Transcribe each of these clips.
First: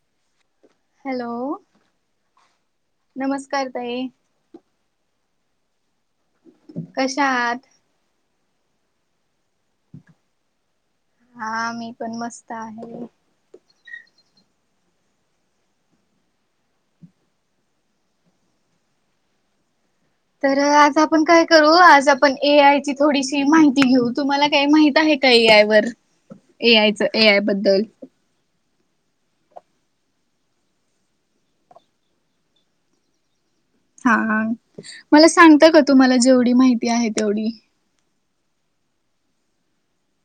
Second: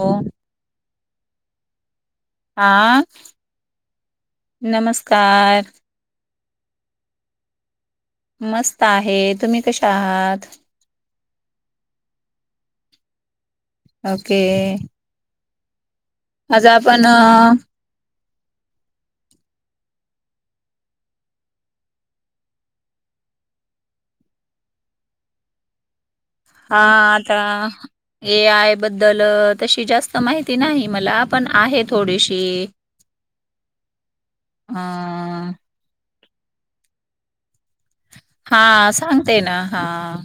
हो हॅलो. आ नमस्कार ताई नमस्कार कशा आहात. मस्त आहे तुम्ही कशा आहात. हा मी पण मस्त आहे. ओके. आज आपण तर आज आपण काय करू आज आपण ए आय ची थोडीशी माहिती घेऊ तुम्हाला काही माहित आहे. काही यायवरर. हा आता ये. बद् त जास्त माहिती नाही मला पण आहे थोडीशी हा अ मला सांगता का तुम्हाला जेवढी माहिती आहे तेवढी हा सांगते ना हा.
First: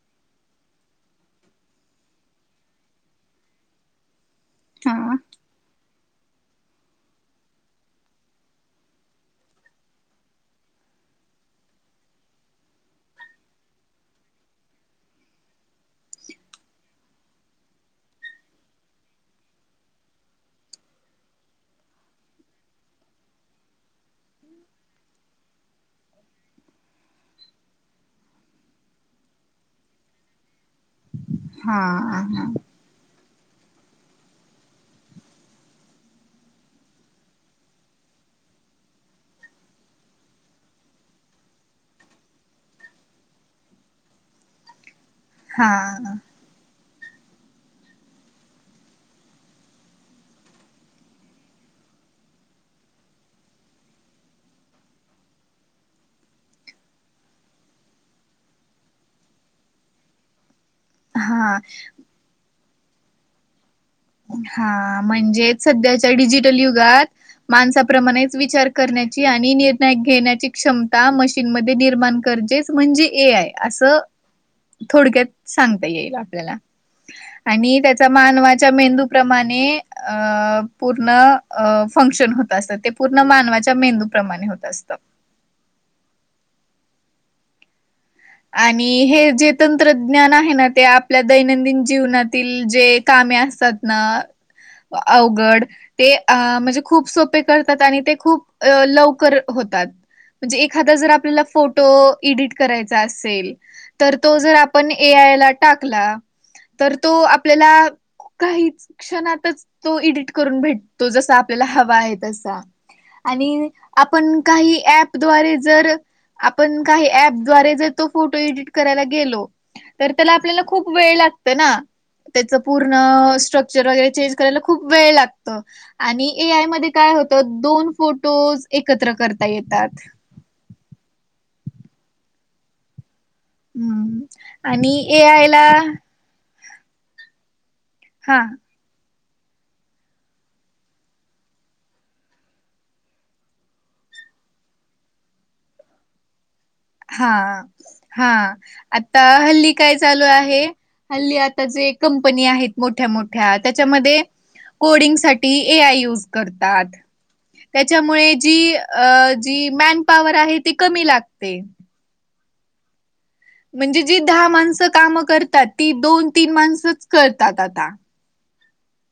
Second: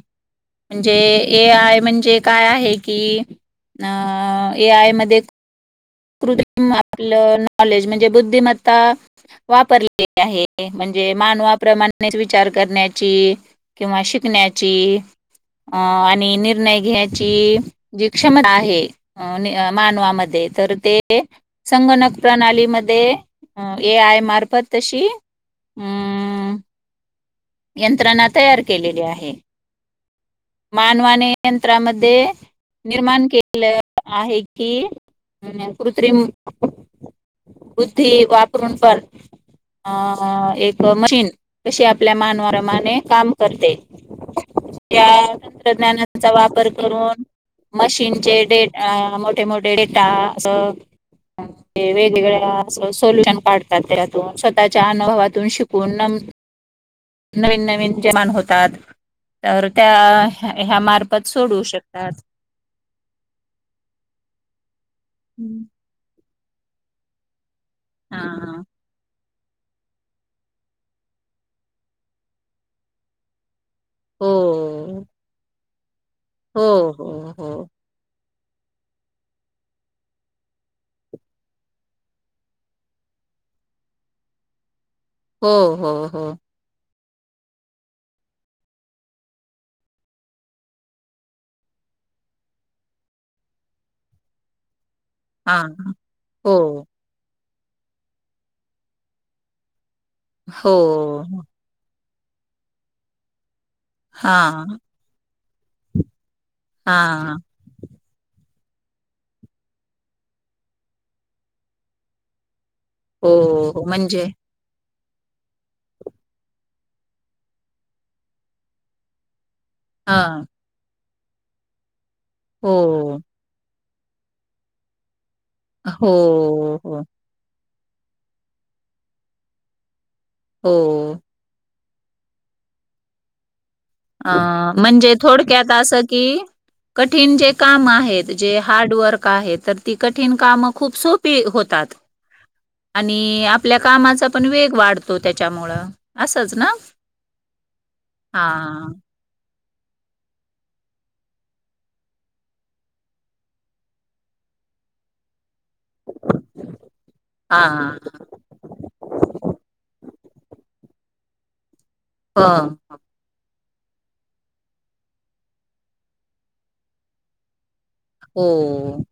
म्हणजे ए आय म्हणजे काय आहे की अ ए आय हा मध्ये कृिम आपलं नॉलेज म्हणजे बुद्धिमत्ता वापरलेली आहे म्हणजे मानवाप्रमाणे विचार करण्याची किंवा शिकण्या पुण्याची अ आणि निर्णय घ्यायची जी क्षमता आहे मानवामध्ये तर ते संगणक प्रणालीमध्ये ए आय मार्फत तशी हम्म. यंत्रणा तयार केलेली आहे मानवाने हा यंत्रामध्ये निर्माण के आहे की कृत्रिम बुधी वापरून प अ एक मशीन कशी आपल्या मानमाने काम करते त्या हा तंत्रज्ञानाचा वापर. ून मशीनचे डे मोठे मोठे डेटा अस. ते वेगवेगळ्या असं सोल्युशन काढतात त्यातून स्वतःच्या अनुभवातून शिकून नवीन नवीन निर्माण होतात तर त्या ह्या मार्फत हा सोडू शकतात. हा म्हणजे हम्म. सध्याच्या डिजिटल युगात हा माणसाप्रमाणेच विचार करण्या आणि निर्णय घेण्याची क्षमता मशीन म निर्माण करजच म्हणजे ए आय अस हो थोडक्यात सांगता येईल आपल्याला हो हो हो आणि त्याचा मेंदू प्रमाणे पूर्ण फंक्शन होत असत पूर्ण मान मेंदू प्र्रमाणे होत असत. हो हो हो आणि हे जे तंत्रज्ञान आहे ना ते आपल्या दैनंदिन जीवनातील जे काम जे काम हा अवघड हो असतात ना ते सोप्या पद्धतीने अपेक्षाप्रमाणे लवकर होतात म्हणजेच हो एखादा फोटो इडिट करायचा असेल तर तो हा जर आपण ए आय ला टाकला तर तो हा आपल्याला काही क्षणातच तो एडिट करून भेटतो जसा आपल्याला हवा आहे तसा हो आणि हो म्हणजे आपण काही ॲपद्वारे जर वारे जर तो फोटो एडिट करायला गेलो तर हा त्याला आपल्याला खूप वेळ लागत ना त्याच पूर्ण हो स्ट्रक्चर वगैरे चेंज करायला खूप वेळ लाग हो आणि ए आय मध्ये हो काय होत दोन फोटोज एकत्र करता येतात हो हम्म अ आणि म्हणजे ए आय ला थोडक्यात असं कि कठीण जे काम आहेत हा जे हार्डवर्क तर त कठीण काम खूप सोपी होतात आणि आपल्या कामाचा पण वेग वाढतो त्याच्यामुळ असच ना हा हा आता हल्ली काय चालू आहे हल्ली आता जे कंपनी आहेत मोठ्या मोठ्या त्याच्यामध्ये कोडिंगसाठी टी ए आय यूज करतात हा त्याच्यामुळे जी जी मॅन पवर आहे ती कमी लागते हा हा म्हणजे जी दहा माणसं कामं करतात ती दोन तीन माणसंच करतात आता हो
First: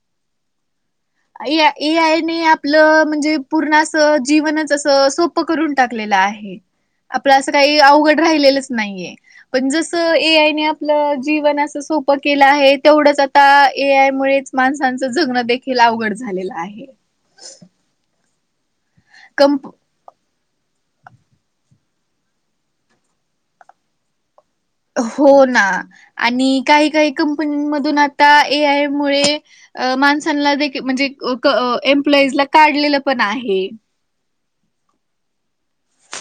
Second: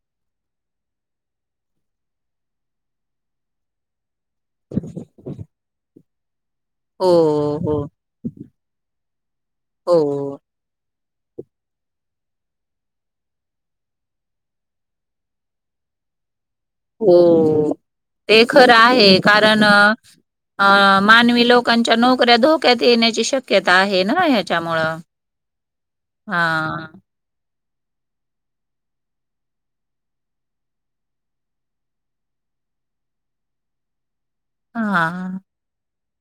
ए ए आय न आपलं म्हणजे पूर्ण असं जीवनच असं सोपं करून टाकत हो हो [unintelligible] आपल असं हो काही अवघड राहिलेलंच नाहीये पण जसं ए हो आय ने आपलं जीवन असं सोपं केलं आहे तेवढंच आता ए आय मुळे माणसांचं जगणं देखील लावगड झालेला- हो ते खरं आहे कारण कंप अ मानवी लोकांच्या नोकऱ्या धोक्यात येण्याची शक्यता आहे ना ह हो ना आणि काही काही कंपनी म्हणून एआय मुळे माणसांना देखील म्हणजे एम्प्लॉयीज ला [inaudible] [unintelligible] पण आहे हा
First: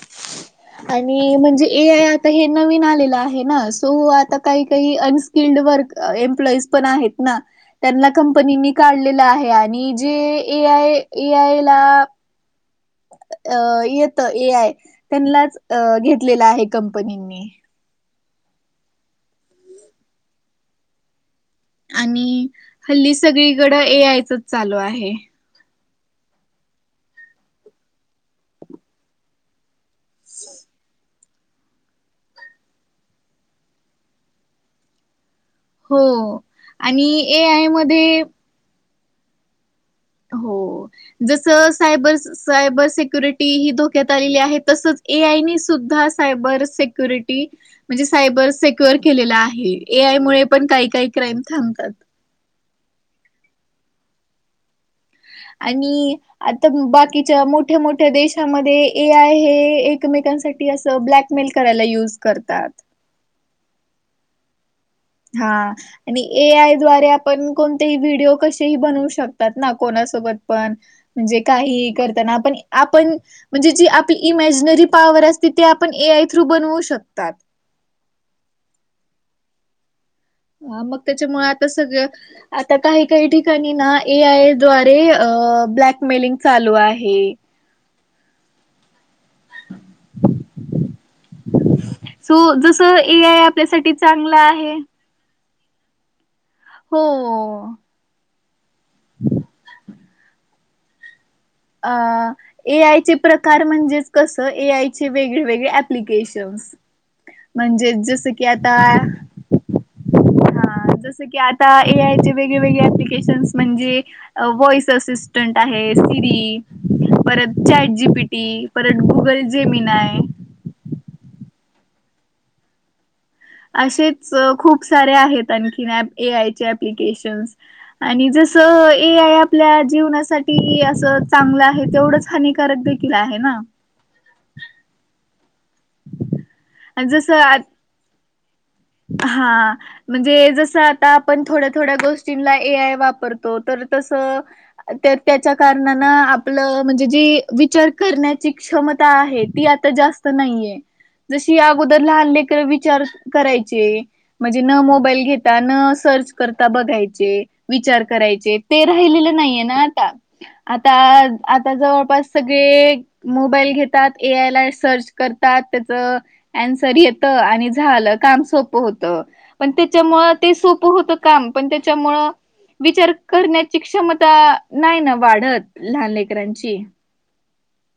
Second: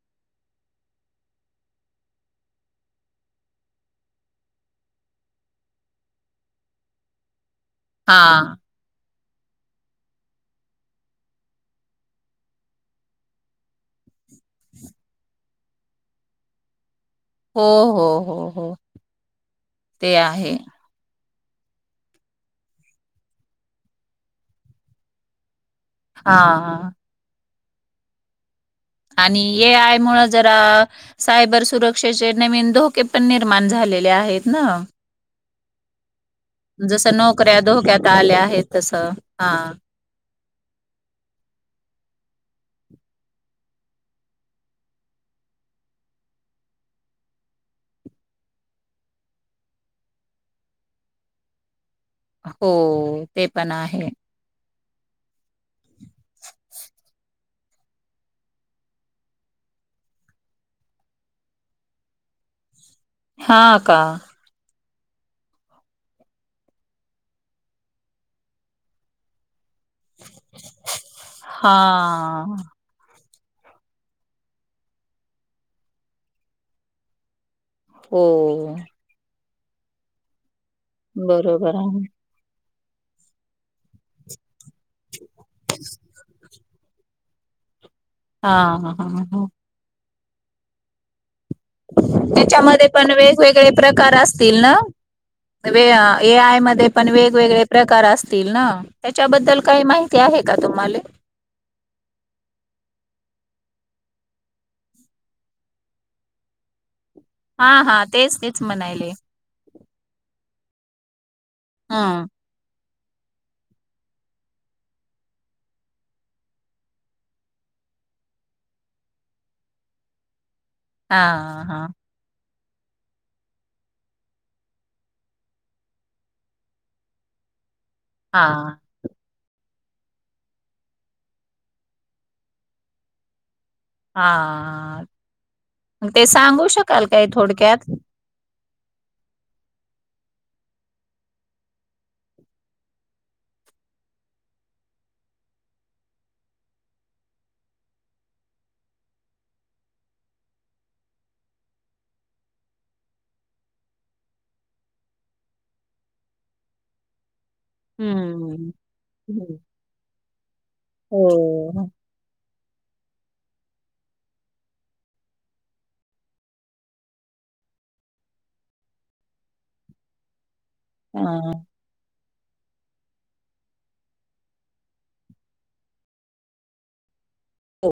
ह [unintelligible] आणि म्हणजे ए आय आता हे नवीन आलेलं आहे ना सो आता काही काही अनस्किल्ड एम्पलॉइज पण आहेत ना त्यांना हा कंपनीनी काढलेलं आहे आणि जे ए आय ए आय ला अ येत ए आय त्यांनाच घेतलेला आहे कं हो हो हो हो ते आहे. आणि हल्ली सगळीकडं ए आय चच चालू आहे. हा हा आणि ए आय मुळ जरा सायबर सुरक्षेचे नवीन धोके पण निर्माण झाले [unintelligible] आहेत ना हो आणि जसं ए नोकऱ्या आय धोक्यात मध्ये आल्या आहेत तसं हा हो जसं सायबर सायबर सक्युरिटी ही धोक्यात आलेली आहे तसं ए एआय नी सुध्दा सायबर सेक्युरिटी म्हणजे सायबर सेक्यर केले आहेय एआय मुळे पण काही काही क्राईम थांबतात. हो, ते पण आहे आणि आता बाकीच्या मोठ्या मोठ्या देशामध्ये एआय हे आहे एकमेक [unintelligible] असं ब्लॅकमिल करायला युज करतात. हां का हा आणि ए आय द्वारे आपण कोणतेही व्हिडिओ कसेही बनवु शकतात ना कोणासोबत पण, म्हणजे हा काहीही करताना आपण आपण म्हणजे जी आपली इमॅजिनरी पॉवर असते ते आपण ए आय थ्रू बनवू शकतात. हो. हा मग त्याच्यामुळे आता बरोबर आहे. सगळं आता काही काही ठिकाणी ना ए आय द्वारे ब्ककमेलिंग चालु आहे. हा, हां, सो त्याच्यामध्ये जसं पण ए आय वेगवेगळे आपल्यासाठी प्रकार चांगलं असतील ना? आहे - ए आय मध्ये पण वेगवेगळे हो प्रकार असतील ना? त्याच्याबद्दल काही माहि ते आहे का तुम्हाले? - ए आयचे प्रकार म्हणजेच कस ए आयचे वेगळेवेेगळे एप्लीकेशनस. हा म्हणजे हा जसं तेच की तेच आता म्हणायले हा जसं की आता, ए आय हम्म चे वेगळे वेगळे एप्ली एप्लीकेशन म्हणजे व्हॉइस असिस्टंट आहे, सिरीज परत चॅट जीपीटी, परत गुगल जेमिन हाय, हा हा- असेचं खुप सारे आहेत आणखी ॲप ए आय चे एप्लीकेशन- आणि हा जसं ए आय [inaudible] आपल्या जीवनासाठी असं चांगलं आहे तेवढंच हानिकारक देखील आहे ना. हा ते सांगू शकाल काय जसं थोडक्यात? हा म्हणजे जस आता आपण थोड्या थोड्या गोष्टींला ए आय वापरतो, तर- कार आप म्हणज विचार क [unintelligible] क्षमता आहे, ती आता जास्त नाहीये, जशी अगोदर लहान लेकर विचार करायची म्हणजे न मोबाईल घेता, न सर्च करता, बघायचे, - विचार करायचे, हम्म ते राहिलेले हम्म. नाहीये ना आता. आता, हो आता जवळपास स- मोबाईल घेतात, ए आय ला सर्च करतात, त्याच अन्सर येतं, - आणि झालं काम सोप होत, पण त्याच्यामुळ ते सोप होत हा. काम पण त्याच्यामुळं विचार करण्याची क्षमता नाही ना वाढत, लहान लेकरांची. ह [inaudible] हो.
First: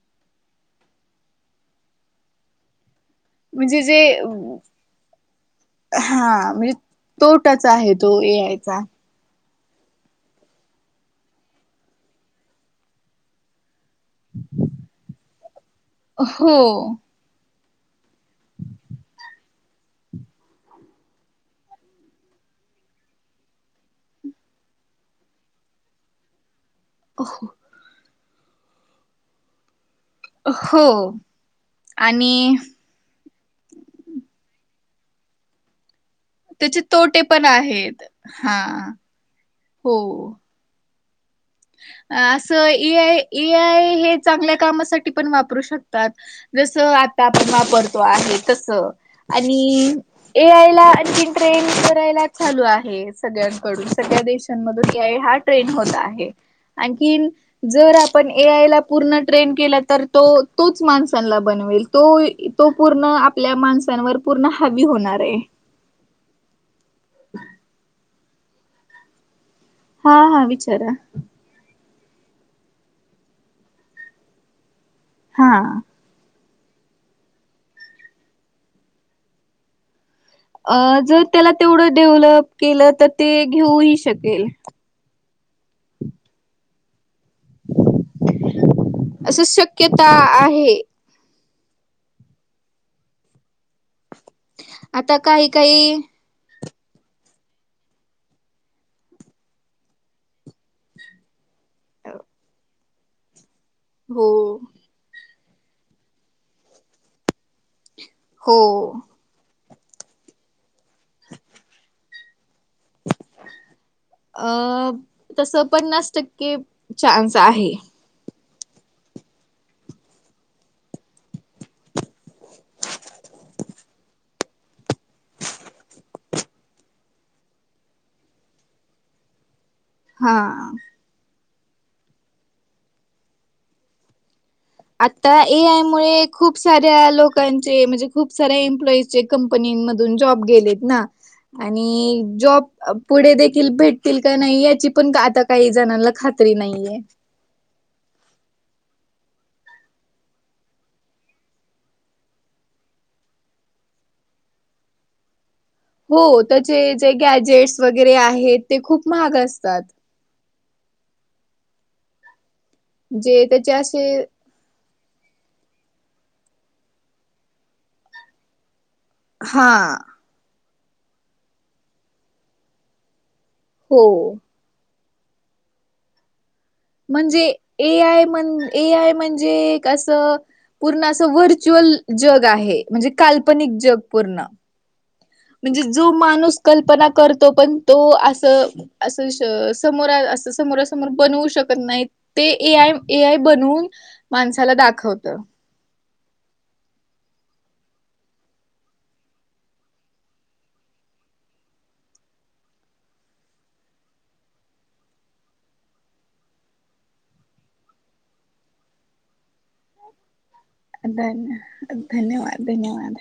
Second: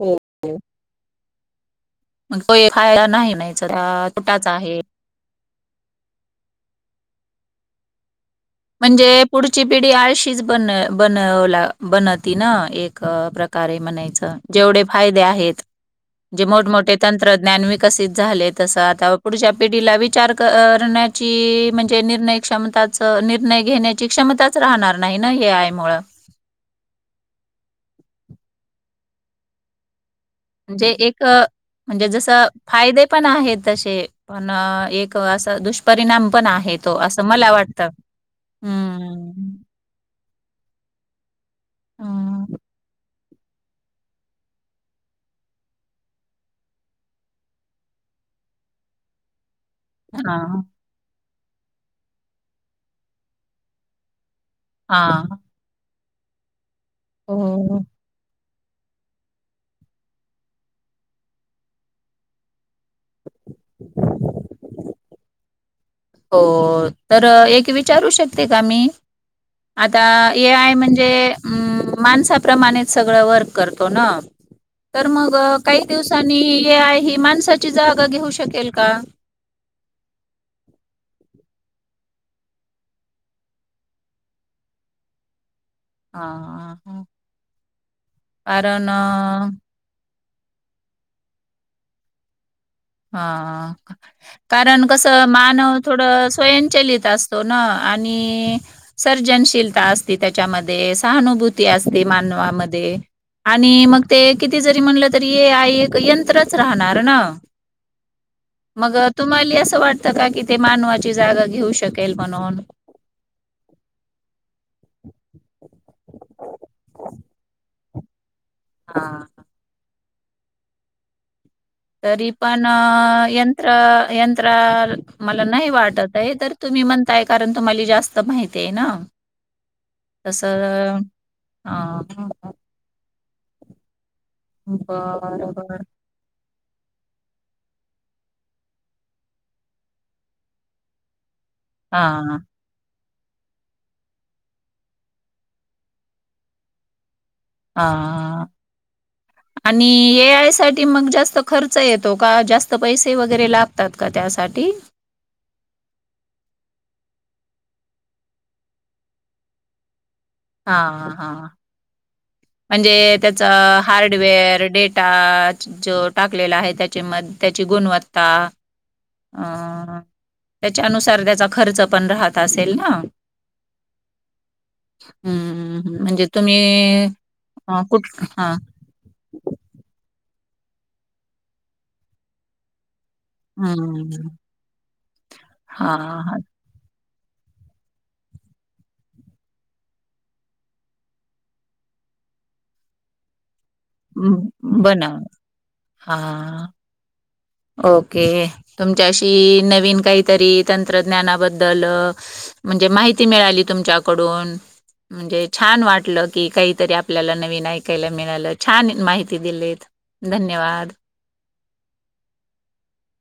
हो. मग तो फायदा नाही, [unintelligible] नाहीचा म्हणजे जे तुटाचा आहे हा म्हणजे तोटाच आहे तो ए आय. चा. म्हणजे- पुढची पिढी आळशीच बन बनवला बनवती ना एक प्रकारे म्हणायचं, जेवढे फायदे आहेत, जे हो मोठं मोठे तंत्रज्ञान विकसित झाले, तस आता पुढच्या पिढीला विचार करण्याची म्हणजे निर्णय क्षमता निर्णय घेण्याची क्षमताच राहणार नाही ना, ए आय मुळ- [inaudible] हो म्हणजे एक म्हणजे जस आणि फायदे पण आहेत तशे, पण एक अस दुष परिणाम पण आहे त्याचे तो तोटे असं पण मला वाटत. आहेत. हा हम्म.. अ हं. असं इ आय ए आय हे चांगल्या कामासाठी पण वापरू शकतात, जसं आता आपण वापरतो आहे. त ए हां. आय [unintelligible] ट्रेन करायला चालू आहे सगळ्यांकडून, सगळ्या देशांमधून या हा हां. ट्रेन होत आहे. आणखीन, हो. जर आपण- ए आय ला पूर्ण ट्रेन केला तर, तो तोच माणसांला बनवेल तो तो पूर्ण- आपल्या माणसांवर पूर्ण हवी होणार आहे. हो तर एक विचारू शकते का मी आता हा हा हे आय विचारा म्हणजे म माणसाप्रमाणेच सगळं वर्क करतो ना तर मग हा. काही दिवसांनी आहे ह माणसाची जागा घेऊ शकेल का? अ जर त्याला तेवढं डेव्हलप केलं तर ते घेऊ ही शकेल [unintelligible] हा. असं शक्यता आहे. हा कारण कस आता काही मानव काही थोडं स्वयं लित असतो ना आणि सर्जनशीलता असते त्याच्यामध्ये सहानुभूती असते मानवामध्ये आणि मग ते हो किती जरी म्हणलं तरी ये आई एक यंत्रच राहणार ना हो मग तुम्हाला असं वाटत का कि ते मानवाची जागा घेऊ शकेल म्हणून [unintelligible] अ तस पन्नास टक्के चान्स आहे हा हा. तरी पण यंत्र यंत्र मला नाही वाटत आहे तर तुम्ही म्हणताय कारण तुम्हाला जास्त माहिती आहे ना हा तस ह. आता ए आय बरोबर मु खूप साऱ्या लोकां चे खूप सारा एम्प्लॉयींची कंपनीमध्ये जॉब गेलेत ना आणि हा जॉब पुढे देखील भेटतील का नाही याची पण आता काही जणांना खात्री नाहीये हा. [unintelligible] आणि ए आय साठी मग जास्त खर्च येतो का जास्त पैसे वगैरे लागतात का त्यासाठी [inaudible] हो त्याचे जे गॅजेट्स वगैरे आहेत ते खूप महाग असतात. हा हा. म्हणजे त्याच जे त्याचे असे हार्डवेअर डे डेटा जो टाकलेला आहे त्याची म त्याची गुणवत्ता अ हा त्याच्यानुसार त्याचा खर्च पण राहत असेल ना हो. हम्म म्हणजे तुम्ही म्हणजे अ ए कुठ आय म्हण हा ए आय म्हणजे असं पूर्ण अस व्हर्च्युअल जग आहे म्हणजे काल्पनिक जग हम्म पूर्ण म्हणजे हा जो हा माणूस कल्पना करतो पण तो असं असं समोरा अस समोरा समोर बनवू शकत नाहीत ते ए आय ए आय बनून माणसाला बनव दाखवत हा ओके तुमच्याशी नवीन काहीतरी तंत्रज्ञानाबद्दल म्हणजे माहिती मिळाली तुमच्याकडून म्हणजे छान वाटलं की काहीतरी आपल्याला नवीन ऐकायला मिळालं छान माहिती दिली. धन्यवाद. धन्य धन्यवाद धन्यवाद.